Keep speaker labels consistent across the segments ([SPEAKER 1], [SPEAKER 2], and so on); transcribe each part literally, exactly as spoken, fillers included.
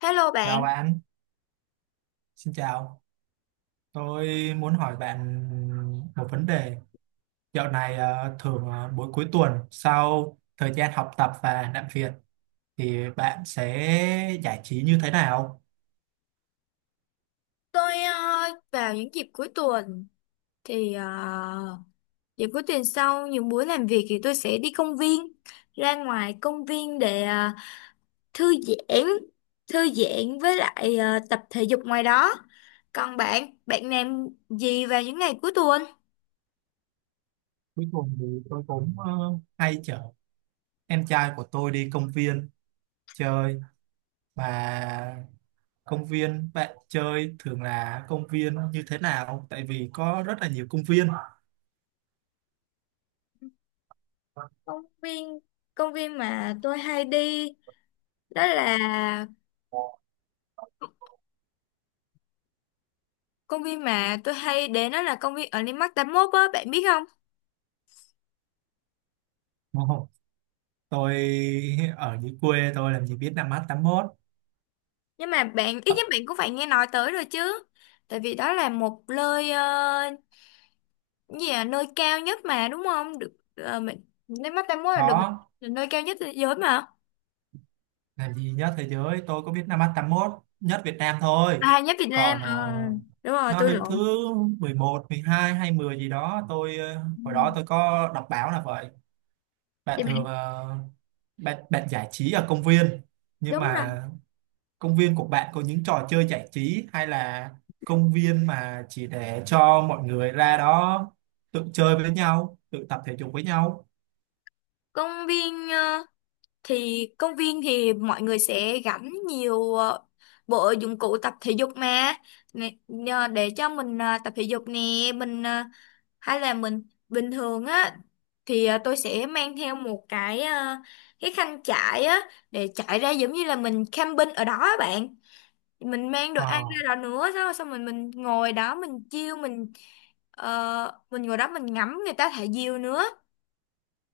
[SPEAKER 1] Hello
[SPEAKER 2] Chào
[SPEAKER 1] bạn,
[SPEAKER 2] bạn, xin chào. Tôi muốn hỏi bạn một vấn đề. Dạo này ờ, thường ờ, mỗi cuối tuần sau thời gian học tập và làm việc thì bạn sẽ giải trí như thế nào?
[SPEAKER 1] tôi ờ, vào những dịp cuối tuần thì ờ, dịp cuối tuần sau những buổi làm việc thì tôi sẽ đi công viên, ra ngoài công viên để ờ, thư giãn, thư giãn với lại ờ, tập thể dục ngoài đó. Còn bạn, bạn làm gì vào những ngày cuối tuần?
[SPEAKER 2] Cuối tuần thì tôi cũng ờ, hay chở em trai của tôi đi công viên chơi mà công viên bạn chơi thường là công viên như thế nào? Tại vì có rất là nhiều công viên.
[SPEAKER 1] Công viên, công viên mà tôi hay đi đó là công viên mà tôi hay đến đó là công viên ở Landmark tám mốt á, bạn biết không?
[SPEAKER 2] Ồ, Tôi ở dưới quê tôi làm gì biết năm mát tám mốt.
[SPEAKER 1] Nhưng mà bạn ít
[SPEAKER 2] Ờ,
[SPEAKER 1] nhất bạn cũng phải nghe nói tới rồi chứ, tại vì đó là một nơi ờ, cái gì à, nơi cao nhất mà đúng không, được ờ, mình nếu mắt ta muốn là được
[SPEAKER 2] có
[SPEAKER 1] là nơi cao nhất thế giới mà.
[SPEAKER 2] làm gì nhất thế giới tôi có biết năm mắt tám mốt nhất Việt Nam thôi.
[SPEAKER 1] À, nhất Việt Nam.
[SPEAKER 2] Còn
[SPEAKER 1] Ờ,
[SPEAKER 2] ờ,
[SPEAKER 1] Đúng rồi,
[SPEAKER 2] nó
[SPEAKER 1] tôi
[SPEAKER 2] đứng thứ
[SPEAKER 1] lộn.
[SPEAKER 2] mười một mười hai hay mười gì đó tôi ờ,
[SPEAKER 1] Ừ.
[SPEAKER 2] hồi đó tôi có đọc báo là vậy. Bạn
[SPEAKER 1] Thì bạn,
[SPEAKER 2] thường ờ, bạn bạn giải trí ở công viên, nhưng
[SPEAKER 1] đúng rồi.
[SPEAKER 2] mà công viên của bạn có những trò chơi giải trí hay là công viên mà chỉ để cho mọi người ra đó tự chơi với nhau, tự tập thể dục với nhau?
[SPEAKER 1] Công viên ờ, thì công viên thì mọi người sẽ gắn nhiều ờ, bộ dụng cụ tập thể dục mà. Nè, nhờ để cho mình ờ, tập thể dục nè, mình ờ, hay là mình bình thường á thì à, tôi sẽ mang theo một cái, à, cái khăn trải á, để trải ra giống như là mình camping ở đó á bạn. Mình mang đồ
[SPEAKER 2] Ờ.
[SPEAKER 1] ăn ra đó nữa, xong xong mình mình ngồi đó, mình chiêu mình, ờ, mình ngồi đó mình ngắm người ta thả diều nữa,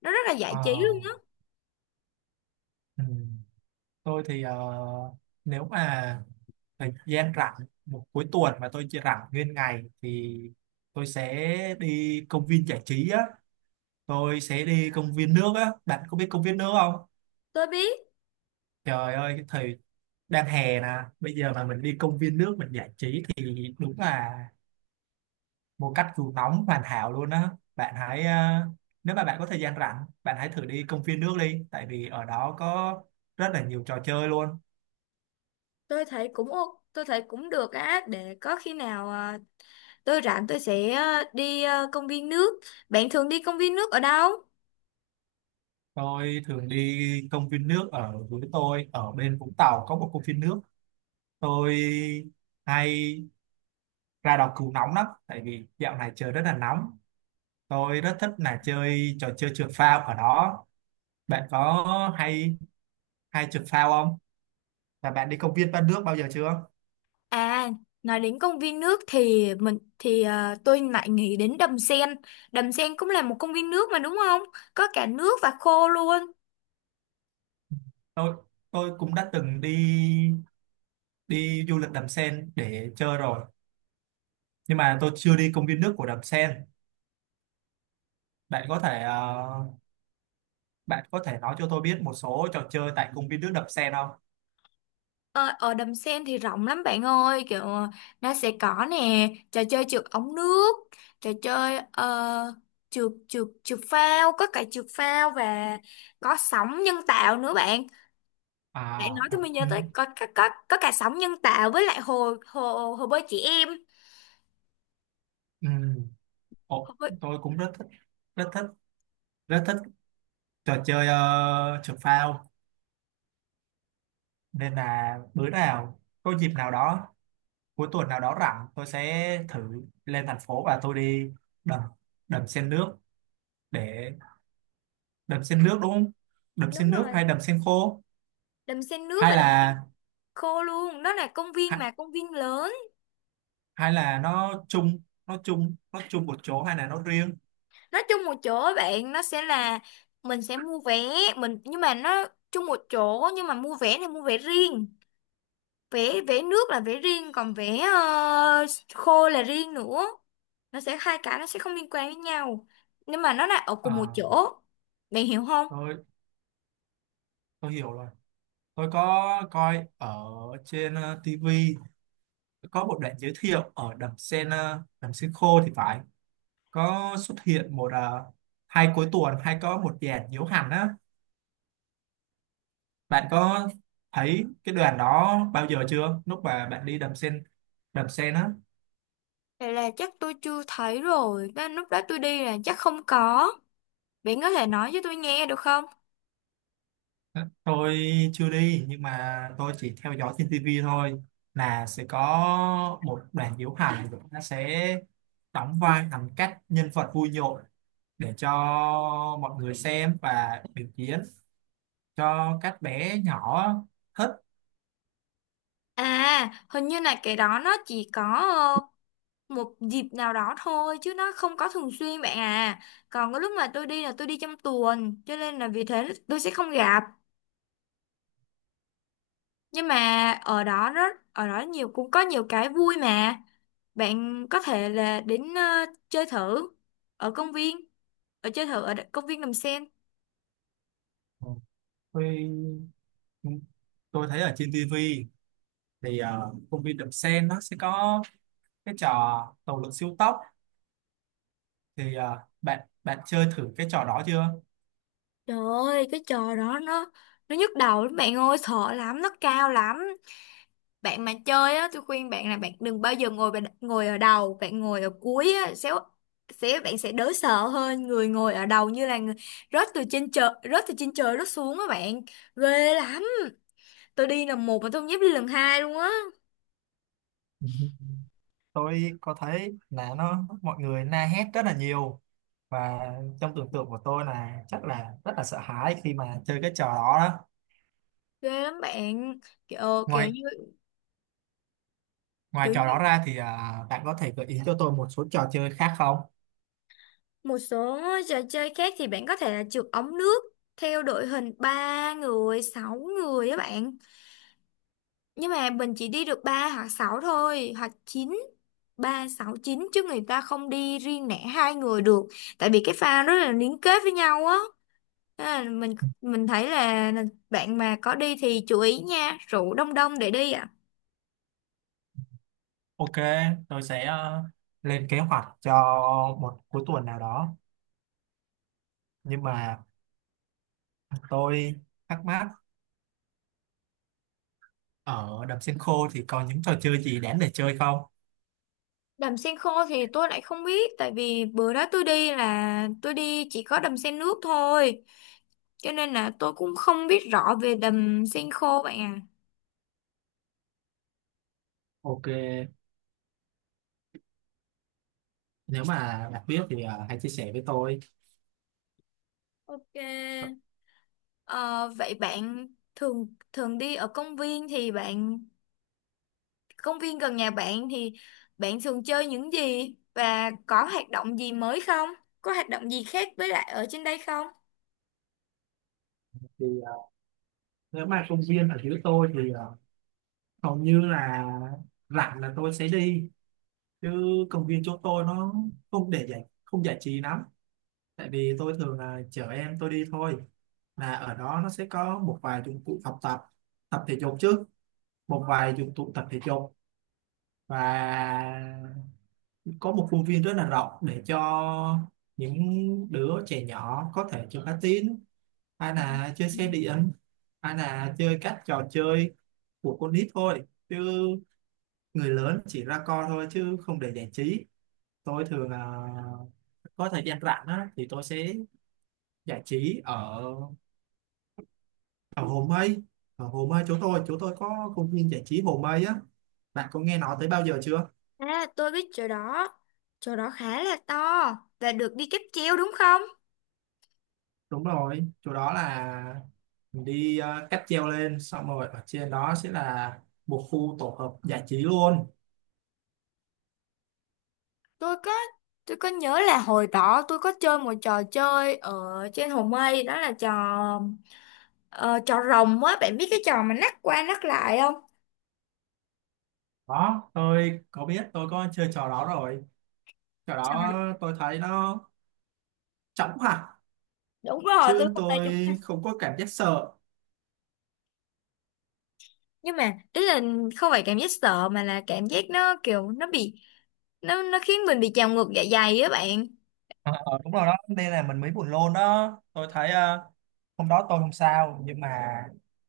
[SPEAKER 1] nó rất là giải
[SPEAKER 2] Ờ.
[SPEAKER 1] trí luôn á.
[SPEAKER 2] Ừ. Tôi thì ờ, nếu mà thời gian rảnh một cuối tuần mà tôi chỉ rảnh nguyên ngày thì tôi sẽ đi công viên giải trí á. Tôi sẽ đi công viên nước á, bạn có biết công viên nước không?
[SPEAKER 1] Tôi biết.
[SPEAKER 2] Trời ơi, cái thời đang hè nè, bây giờ mà mình đi công viên nước mình giải trí thì đúng là một cách cứu nóng hoàn hảo luôn á. Bạn hãy ờ, nếu mà bạn có thời gian rảnh bạn hãy thử đi công viên nước đi, tại vì ở đó có rất là nhiều trò chơi luôn.
[SPEAKER 1] Tôi thấy cũng ô- tôi thấy cũng được á. Để có khi nào à, tôi rảnh tôi sẽ à, đi à, công viên nước. Bạn thường đi công viên nước ở đâu?
[SPEAKER 2] Tôi thường đi công viên nước ở, với tôi ở bên Vũng Tàu có một công viên nước tôi hay ra đọc cứu nóng lắm tại vì dạo này trời rất là nóng. Tôi rất thích là chơi trò chơi trượt phao ở đó. Bạn có hay hay trượt phao không, và bạn đi công viên ba nước bao giờ chưa?
[SPEAKER 1] À, nói đến công viên nước thì mình thì à, tôi lại nghĩ đến Đầm Sen. Đầm Sen cũng là một công viên nước mà đúng không? Có cả nước và khô luôn.
[SPEAKER 2] Tôi tôi cũng đã từng đi đi du lịch Đầm Sen để chơi rồi, nhưng mà tôi chưa đi công viên nước của Đầm Sen. bạn có thể ờ, Bạn có thể nói cho tôi biết một số trò chơi tại công viên nước Đầm Sen không?
[SPEAKER 1] Ờ, ở Đầm Sen thì rộng lắm bạn ơi, kiểu ờ, nó sẽ có nè, trò chơi trượt ống nước, trò chơi ờ, trượt trượt trượt phao, có cả trượt phao và có sóng nhân tạo nữa bạn.
[SPEAKER 2] À.
[SPEAKER 1] Để nói tôi mới nhớ
[SPEAKER 2] Ừ.
[SPEAKER 1] tới, có có có, có cả sóng nhân tạo với lại hồ hồ hồ bơi trẻ em.
[SPEAKER 2] Ừ. Ồ,
[SPEAKER 1] Hồ bơi,
[SPEAKER 2] tôi cũng rất thích rất thích rất thích trò chơi ờ, trượt phao, nên là bữa nào có dịp nào đó cuối tuần nào đó rảnh tôi sẽ thử lên thành phố và tôi đi đầm đầm sen nước để đầm sen nước đúng không? Đầm
[SPEAKER 1] đúng
[SPEAKER 2] sen nước
[SPEAKER 1] rồi,
[SPEAKER 2] hay đầm sen khô,
[SPEAKER 1] đầm sen nước
[SPEAKER 2] hay
[SPEAKER 1] và đầm sen
[SPEAKER 2] là
[SPEAKER 1] khô luôn, đó là công viên,
[SPEAKER 2] hay,
[SPEAKER 1] mà công viên lớn.
[SPEAKER 2] hay là nó chung nó chung nó chung một chỗ hay là nó riêng?
[SPEAKER 1] Nó chung một chỗ á bạn, nó sẽ là mình sẽ mua vé, mình nhưng mà nó chung một chỗ nhưng mà mua vé thì mua vé riêng, vé vé nước là vé riêng, còn vé ờ, khô là riêng nữa, nó sẽ hai cái, nó sẽ không liên quan với nhau, nhưng mà nó là ở cùng một
[SPEAKER 2] À,
[SPEAKER 1] chỗ. Bạn hiểu không?
[SPEAKER 2] tôi tôi hiểu rồi. Tôi có coi ở trên uh, ti vi có một đoạn giới thiệu ở đầm sen ờ, đầm sen khô thì phải có xuất hiện một à, hai cuối tuần hay có một dàn diễu hành á. Bạn có thấy cái đoàn đó bao giờ chưa lúc mà bạn đi đầm sen đầm sen á?
[SPEAKER 1] Vậy là chắc tôi chưa thấy rồi đó, lúc đó tôi đi là chắc không có. Bạn có thể nói cho tôi nghe được không?
[SPEAKER 2] Tôi chưa đi nhưng mà tôi chỉ theo dõi trên tivi thôi, là sẽ có một đoàn diễu hành nó sẽ đóng vai làm các nhân vật vui nhộn để cho mọi người xem và biểu diễn cho các bé nhỏ thích.
[SPEAKER 1] À, hình như là cái đó nó chỉ có một dịp nào đó thôi chứ nó không có thường xuyên bạn à. Còn cái lúc mà tôi đi là tôi đi trong tuần, cho nên là vì thế tôi sẽ không gặp. Nhưng mà ở đó rất, ở đó nhiều, cũng có nhiều cái vui mà. Bạn có thể là đến ờ, chơi thử ở công viên, ở chơi thử ở đ- công viên Đầm Sen.
[SPEAKER 2] Tôi tôi thấy ở trên tivi thì ờ, công viên Đầm Sen nó sẽ có cái trò tàu lượn siêu tốc, thì ờ, bạn bạn chơi thử cái trò đó chưa?
[SPEAKER 1] Trời ơi, cái trò đó nó, nó nhức đầu lắm bạn ơi, sợ lắm, nó cao lắm. Bạn mà chơi á, tôi khuyên bạn là bạn đừng bao giờ ngồi bạn- ngồi ở đầu, bạn ngồi ở cuối á sẽ, sẽ bạn sẽ đỡ sợ hơn. Người ngồi ở đầu như là người rớt từ trên trời, rớt từ trên trời rớt xuống á bạn, ghê lắm. Tôi đi lần một mà tôi không dám đi lần hai luôn á.
[SPEAKER 2] Ừ. Tôi có thấy là nó mọi người la hét rất là nhiều, và trong tưởng tượng của tôi là chắc là rất là sợ hãi khi mà chơi cái trò đó đó.
[SPEAKER 1] Ghê lắm bạn, kiểu kiểu
[SPEAKER 2] Ngoài
[SPEAKER 1] như,
[SPEAKER 2] ngoài
[SPEAKER 1] kiểu
[SPEAKER 2] trò đó
[SPEAKER 1] như
[SPEAKER 2] ra thì à, bạn có thể gợi ý cho tôi một số trò chơi khác không?
[SPEAKER 1] một số trò chơi khác thì bạn có thể là trượt ống nước theo đội hình ba người sáu người á bạn. Nhưng mà mình chỉ đi được ba hoặc sáu thôi, hoặc chín, ba sáu chín, chứ người ta không đi riêng lẻ hai người được. Tại vì cái pha rất là liên kết với nhau á. Thế là mình mình thấy là là bạn mà có đi thì chú ý nha, rượu đông đông để đi ạ.
[SPEAKER 2] Ok, tôi sẽ ờ, lên kế hoạch cho một cuối tuần nào đó. Nhưng mà tôi thắc mắc ở đầm sen khô thì còn những trò chơi gì đáng để chơi không?
[SPEAKER 1] Đầm sen khô thì tôi lại không biết, tại vì bữa đó tôi đi là tôi đi chỉ có đầm sen nước thôi. Cho nên là tôi cũng không biết rõ về đầm sen khô bạn à.
[SPEAKER 2] Ok, nếu mà bạn biết thì ờ, hãy chia sẻ với tôi.
[SPEAKER 1] Ok. Ờ, vậy bạn thường thường đi ở công viên, thì bạn, công viên gần nhà bạn thì bạn thường chơi những gì và có hoạt động gì mới không? Có hoạt động gì khác với lại ở trên đây không?
[SPEAKER 2] Thì ờ, nếu mà công viên ở dưới tôi thì ờ, hầu như là rảnh là tôi sẽ đi. Chứ công viên chỗ tôi nó không để giải không giải trí lắm. Tại vì tôi thường là chở em tôi đi thôi. Là ở đó nó sẽ có một vài dụng cụ học tập, tập thể dục chứ, một vài dụng cụ tập thể dục, và có một khuôn viên rất là rộng để cho những đứa trẻ nhỏ có thể chơi cá tín hay là chơi
[SPEAKER 1] Ừ.
[SPEAKER 2] xe điện hay là chơi các trò chơi của con nít thôi, chứ người lớn chỉ ra coi thôi chứ không để giải trí. Tôi thường là có thời gian rảnh á, thì tôi sẽ giải trí ở ở Hồ Mây. Ở Hồ Mây chỗ tôi chỗ tôi có công viên giải trí Hồ Mây á, bạn có nghe nói tới bao giờ chưa?
[SPEAKER 1] À, tôi biết chỗ đó. Chỗ đó khá là to và được đi cáp treo đúng không?
[SPEAKER 2] Đúng rồi, chỗ đó là mình đi ờ, cáp treo lên xong rồi ở trên đó sẽ là một khu tổ hợp giải trí luôn.
[SPEAKER 1] Tôi có tôi có nhớ là hồi đó tôi có chơi một trò chơi ở trên Hồ Mây, đó là trò ờ, trò rồng á, bạn biết cái trò mà nắc qua nắc lại không?
[SPEAKER 2] Đó tôi có biết, tôi có chơi trò đó rồi. Trò đó tôi thấy nó chóng hẳn,
[SPEAKER 1] Đúng rồi, tôi
[SPEAKER 2] chứ
[SPEAKER 1] không tay chúng
[SPEAKER 2] tôi
[SPEAKER 1] anh.
[SPEAKER 2] không có cảm giác sợ.
[SPEAKER 1] Nhưng mà ý là không phải cảm giác sợ, mà là cảm giác nó kiểu nó bị, nó nó khiến mình bị trào ngược dạ dày á bạn.
[SPEAKER 2] Ờ, đúng rồi đó nên là mình mới buồn lôn đó. Tôi thấy ờ, hôm đó tôi không sao, nhưng mà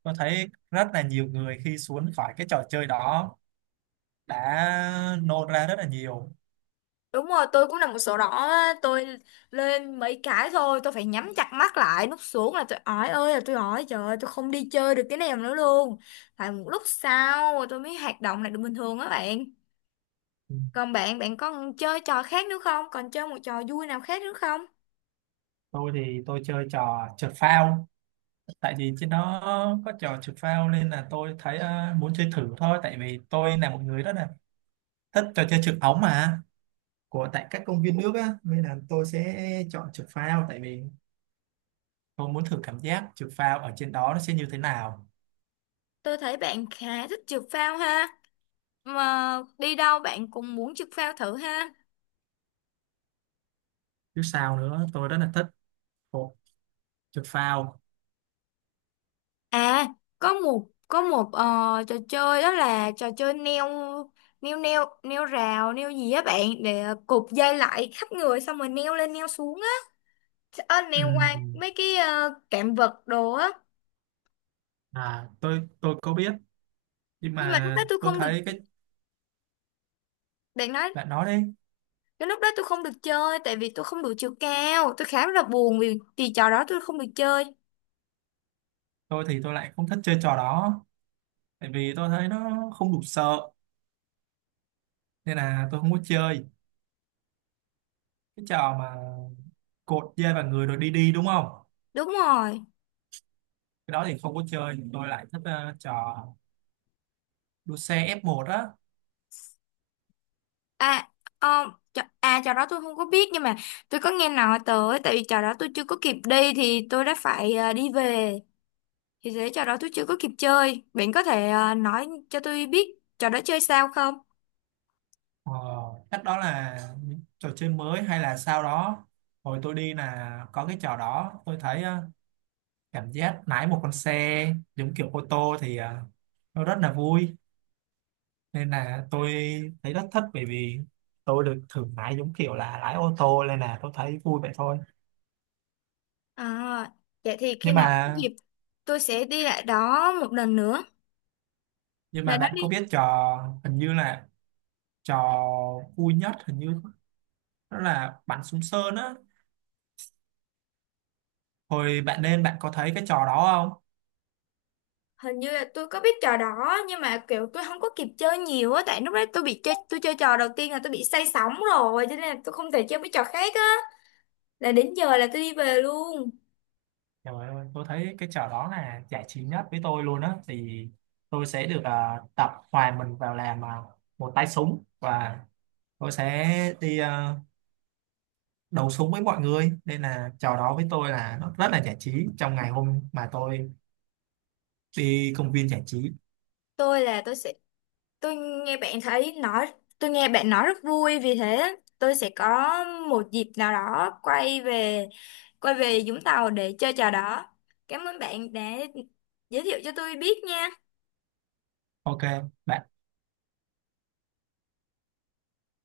[SPEAKER 2] tôi thấy rất là nhiều người khi xuống khỏi cái trò chơi đó đã nôn ra rất là nhiều.
[SPEAKER 1] Đúng rồi, tôi cũng là một sổ đỏ á, tôi lên mấy cái thôi tôi phải nhắm chặt mắt lại, nút xuống là tôi ói, ơi là tôi ói, trời ơi, tôi không đi chơi được cái nào nữa luôn. Phải một lúc sau tôi mới hoạt động lại được bình thường á bạn.
[SPEAKER 2] Ừ.
[SPEAKER 1] Còn bạn, bạn có chơi trò khác nữa không, còn chơi một trò vui nào khác nữa không?
[SPEAKER 2] Tôi thì tôi chơi trò trượt phao, tại vì trên đó có trò trượt phao nên là tôi thấy ờ, muốn chơi thử thôi, tại vì tôi là một người rất là thích trò chơi trượt ống mà của tại các công viên nước á, nên là tôi sẽ chọn trượt phao tại vì tôi muốn thử cảm giác trượt phao ở trên đó nó sẽ như thế nào.
[SPEAKER 1] Tôi thấy bạn khá thích trượt phao ha. Mà đi đâu bạn cũng muốn trượt phao thử ha.
[SPEAKER 2] Chứ sao nữa, tôi rất là thích bộ trượt phao.
[SPEAKER 1] À, có một có một ờ, trò chơi, đó là trò chơi neo, neo neo neo rào, neo gì á bạn, để cột dây lại khắp người xong rồi neo lên neo xuống á. Ờ, neo qua
[SPEAKER 2] Ừm,
[SPEAKER 1] mấy cái ờ, cạm vật đồ á.
[SPEAKER 2] à tôi tôi có biết nhưng
[SPEAKER 1] Nhưng mà lúc đó
[SPEAKER 2] mà
[SPEAKER 1] tôi
[SPEAKER 2] tôi
[SPEAKER 1] không được,
[SPEAKER 2] thấy cái
[SPEAKER 1] bạn nói.
[SPEAKER 2] bạn nói đấy.
[SPEAKER 1] Cái lúc đó tôi không được chơi, tại vì tôi không đủ chiều cao. Tôi khá là buồn vì vì trò đó tôi không được chơi.
[SPEAKER 2] Tôi thì tôi lại không thích chơi trò đó, tại vì tôi thấy nó không đủ sợ nên là tôi không có chơi cái trò mà cột dây vào người rồi đi đi đúng không?
[SPEAKER 1] Đúng rồi.
[SPEAKER 2] Cái đó thì không có chơi, tôi lại thích ờ, trò đua xe ép một á.
[SPEAKER 1] À, ờ, trò- à trò đó tôi không có biết, nhưng mà tôi có nghe nói tới. Tại vì trò đó tôi chưa có kịp đi thì tôi đã phải ờ, đi về, thì thế trò đó tôi chưa có kịp chơi. Bạn có thể ờ, nói cho tôi biết trò đó chơi sao không?
[SPEAKER 2] ờ, Cách đó là những trò chơi mới hay là sau đó, hồi tôi đi là có cái trò đó tôi thấy ờ, cảm giác lái một con xe giống kiểu ô tô thì ờ, nó rất là vui, nên là tôi thấy rất thích bởi vì tôi được thử lái giống kiểu là lái ô tô nên là tôi thấy vui vậy thôi.
[SPEAKER 1] À, vậy thì khi
[SPEAKER 2] nhưng
[SPEAKER 1] nào có
[SPEAKER 2] mà
[SPEAKER 1] dịp tôi sẽ đi lại đó một lần nữa.
[SPEAKER 2] nhưng mà
[SPEAKER 1] Bạn nói
[SPEAKER 2] bạn
[SPEAKER 1] đi.
[SPEAKER 2] có biết trò hình như là trò vui nhất hình như đó là bắn súng sơn á, hồi bạn lên bạn có thấy cái trò đó không?
[SPEAKER 1] Hình như là tôi có biết trò đó, nhưng mà kiểu tôi không có kịp chơi nhiều á, tại lúc đấy tôi bị chơi, tôi chơi trò đầu tiên là tôi bị say sóng rồi, cho nên là tôi không thể chơi mấy trò khác á, là đến giờ là tôi đi về luôn.
[SPEAKER 2] Trời ơi, tôi thấy cái trò đó là giải trí nhất với tôi luôn á, thì tôi sẽ được à, tập hòa mình vào làm à, một tay súng và tôi sẽ đi à, đấu súng với mọi người, nên là trò đó với tôi là nó rất là giải trí trong ngày hôm mà tôi đi công viên giải trí.
[SPEAKER 1] tôi là tôi sẽ tôi nghe bạn thấy nói, tôi nghe bạn nói rất vui, vì thế tôi sẽ có một dịp nào đó quay về, quay về Vũng Tàu để chơi trò đó. Cảm ơn bạn đã giới thiệu cho tôi biết nha.
[SPEAKER 2] Ok bạn.